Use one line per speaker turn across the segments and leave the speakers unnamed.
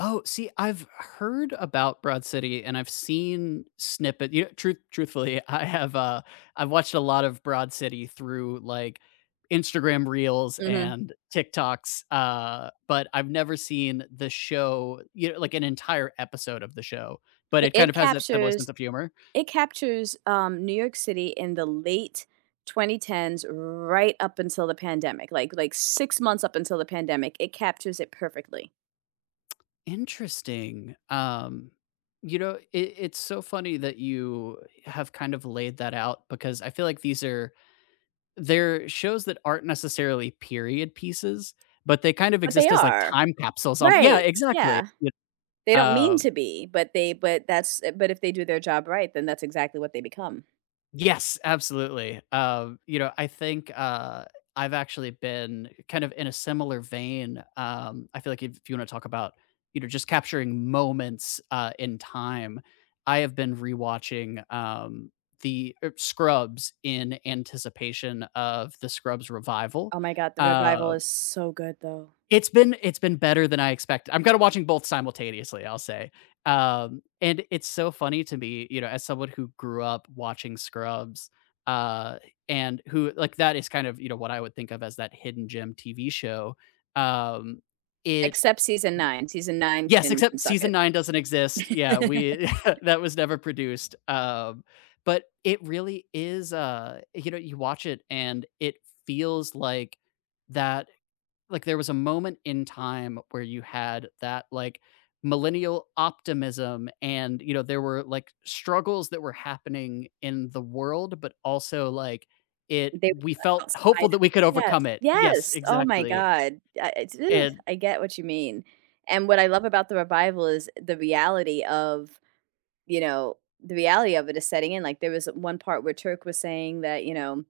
Oh, see, I've heard about Broad City, and I've seen snippet you truth truthfully, I have, uh, I've watched a lot of Broad City through, like, Instagram reels
Mhm.
and TikToks, uh, but I've never seen the show, you know like, an entire episode of the show. But
I
it kind
it
of has a similar sense
captures
of humor.
it captures, um, New York City in the late 2010's right up until the pandemic, like like, 6 months up until the pandemic, it captures it perfectly.
Interesting, um, you know, i it's so funny that you have kind of laid that out because I feel like these are they're shows that aren't necessarily period pieces, but they kind of
But they
exist as, like,
are.
time capsules on Yeah,
Right,
exactly,
yeah.
it
They don't mean
Oh.
to be, but they but that's but if they do their job right, then that's exactly what they become.
Yes, absolutely, um, you know, I think, uh, I've actually been kind of in a similar vein, um, I feel like if you wanna talk about, you know, just capturing moments, uh, in time, I have been rewatching, um, the er Scrubs in anticipation of the Scrubs revival.
Oh my god, the revival
Um
is so good, though.
It's been it's been better than I expect I'm kinda watching both simultaneously, I'll say. Um, and it's so funny to me, you know, as someone who grew up watching Scrubs, uh, and who like, that is kind of, you know, what I would think of as that hidden gem TV show, um, it
Except season 9, season 9
Yes!
can can
Except
suck
season
it.
9 doesn't exist, yeah, we that was never produced, um, but it really is, uh you know, you watch it, and it feels like that like there was a moment in time where you had that, like, millennial optimism, and, you know, there were, like, struggles that were happening in the world, but also, like, it
They were
we
stuck
felt
outside
hopeful
of
that we
it
could
Yes,
overcome it. Yes,
yes! Oh my
exactly.
god. I I ooh,
And
I get what you mean. And what I love about the revival is the reality of, you know the reality of it is setting in like, there was one part where Turk was saying that, you know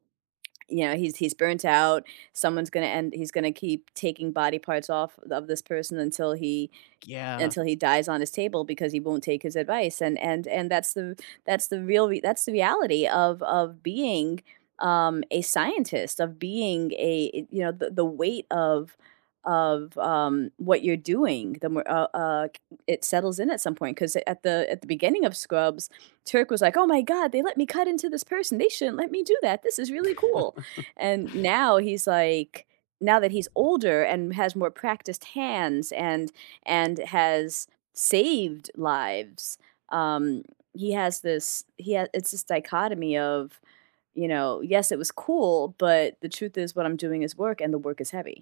you know, he's he's burnt out, someone's gonna end he's gonna keep taking body parts off of this person until he
Yeah.
until dies on his table because he won't take his advice, and and and that's the that's the real rea that's the reality of of being, um, a scientist, of being a you know, the the weight of of, um, what you're doing, the more uh uh, k it settles in at some point, 'cause at the at the beginning of Scrubs, Turk was like, "Oh my god, they let me cut into this person, they shouldn't let me do that. This is really cool," and now, he's like now he's like now that he's older and has more practiced hands and and has saved lives, um, he has this he had it's this dichotomy of, you know, "Yes, it was cool, but the truth is what I'm doing is work, and the work is heavy."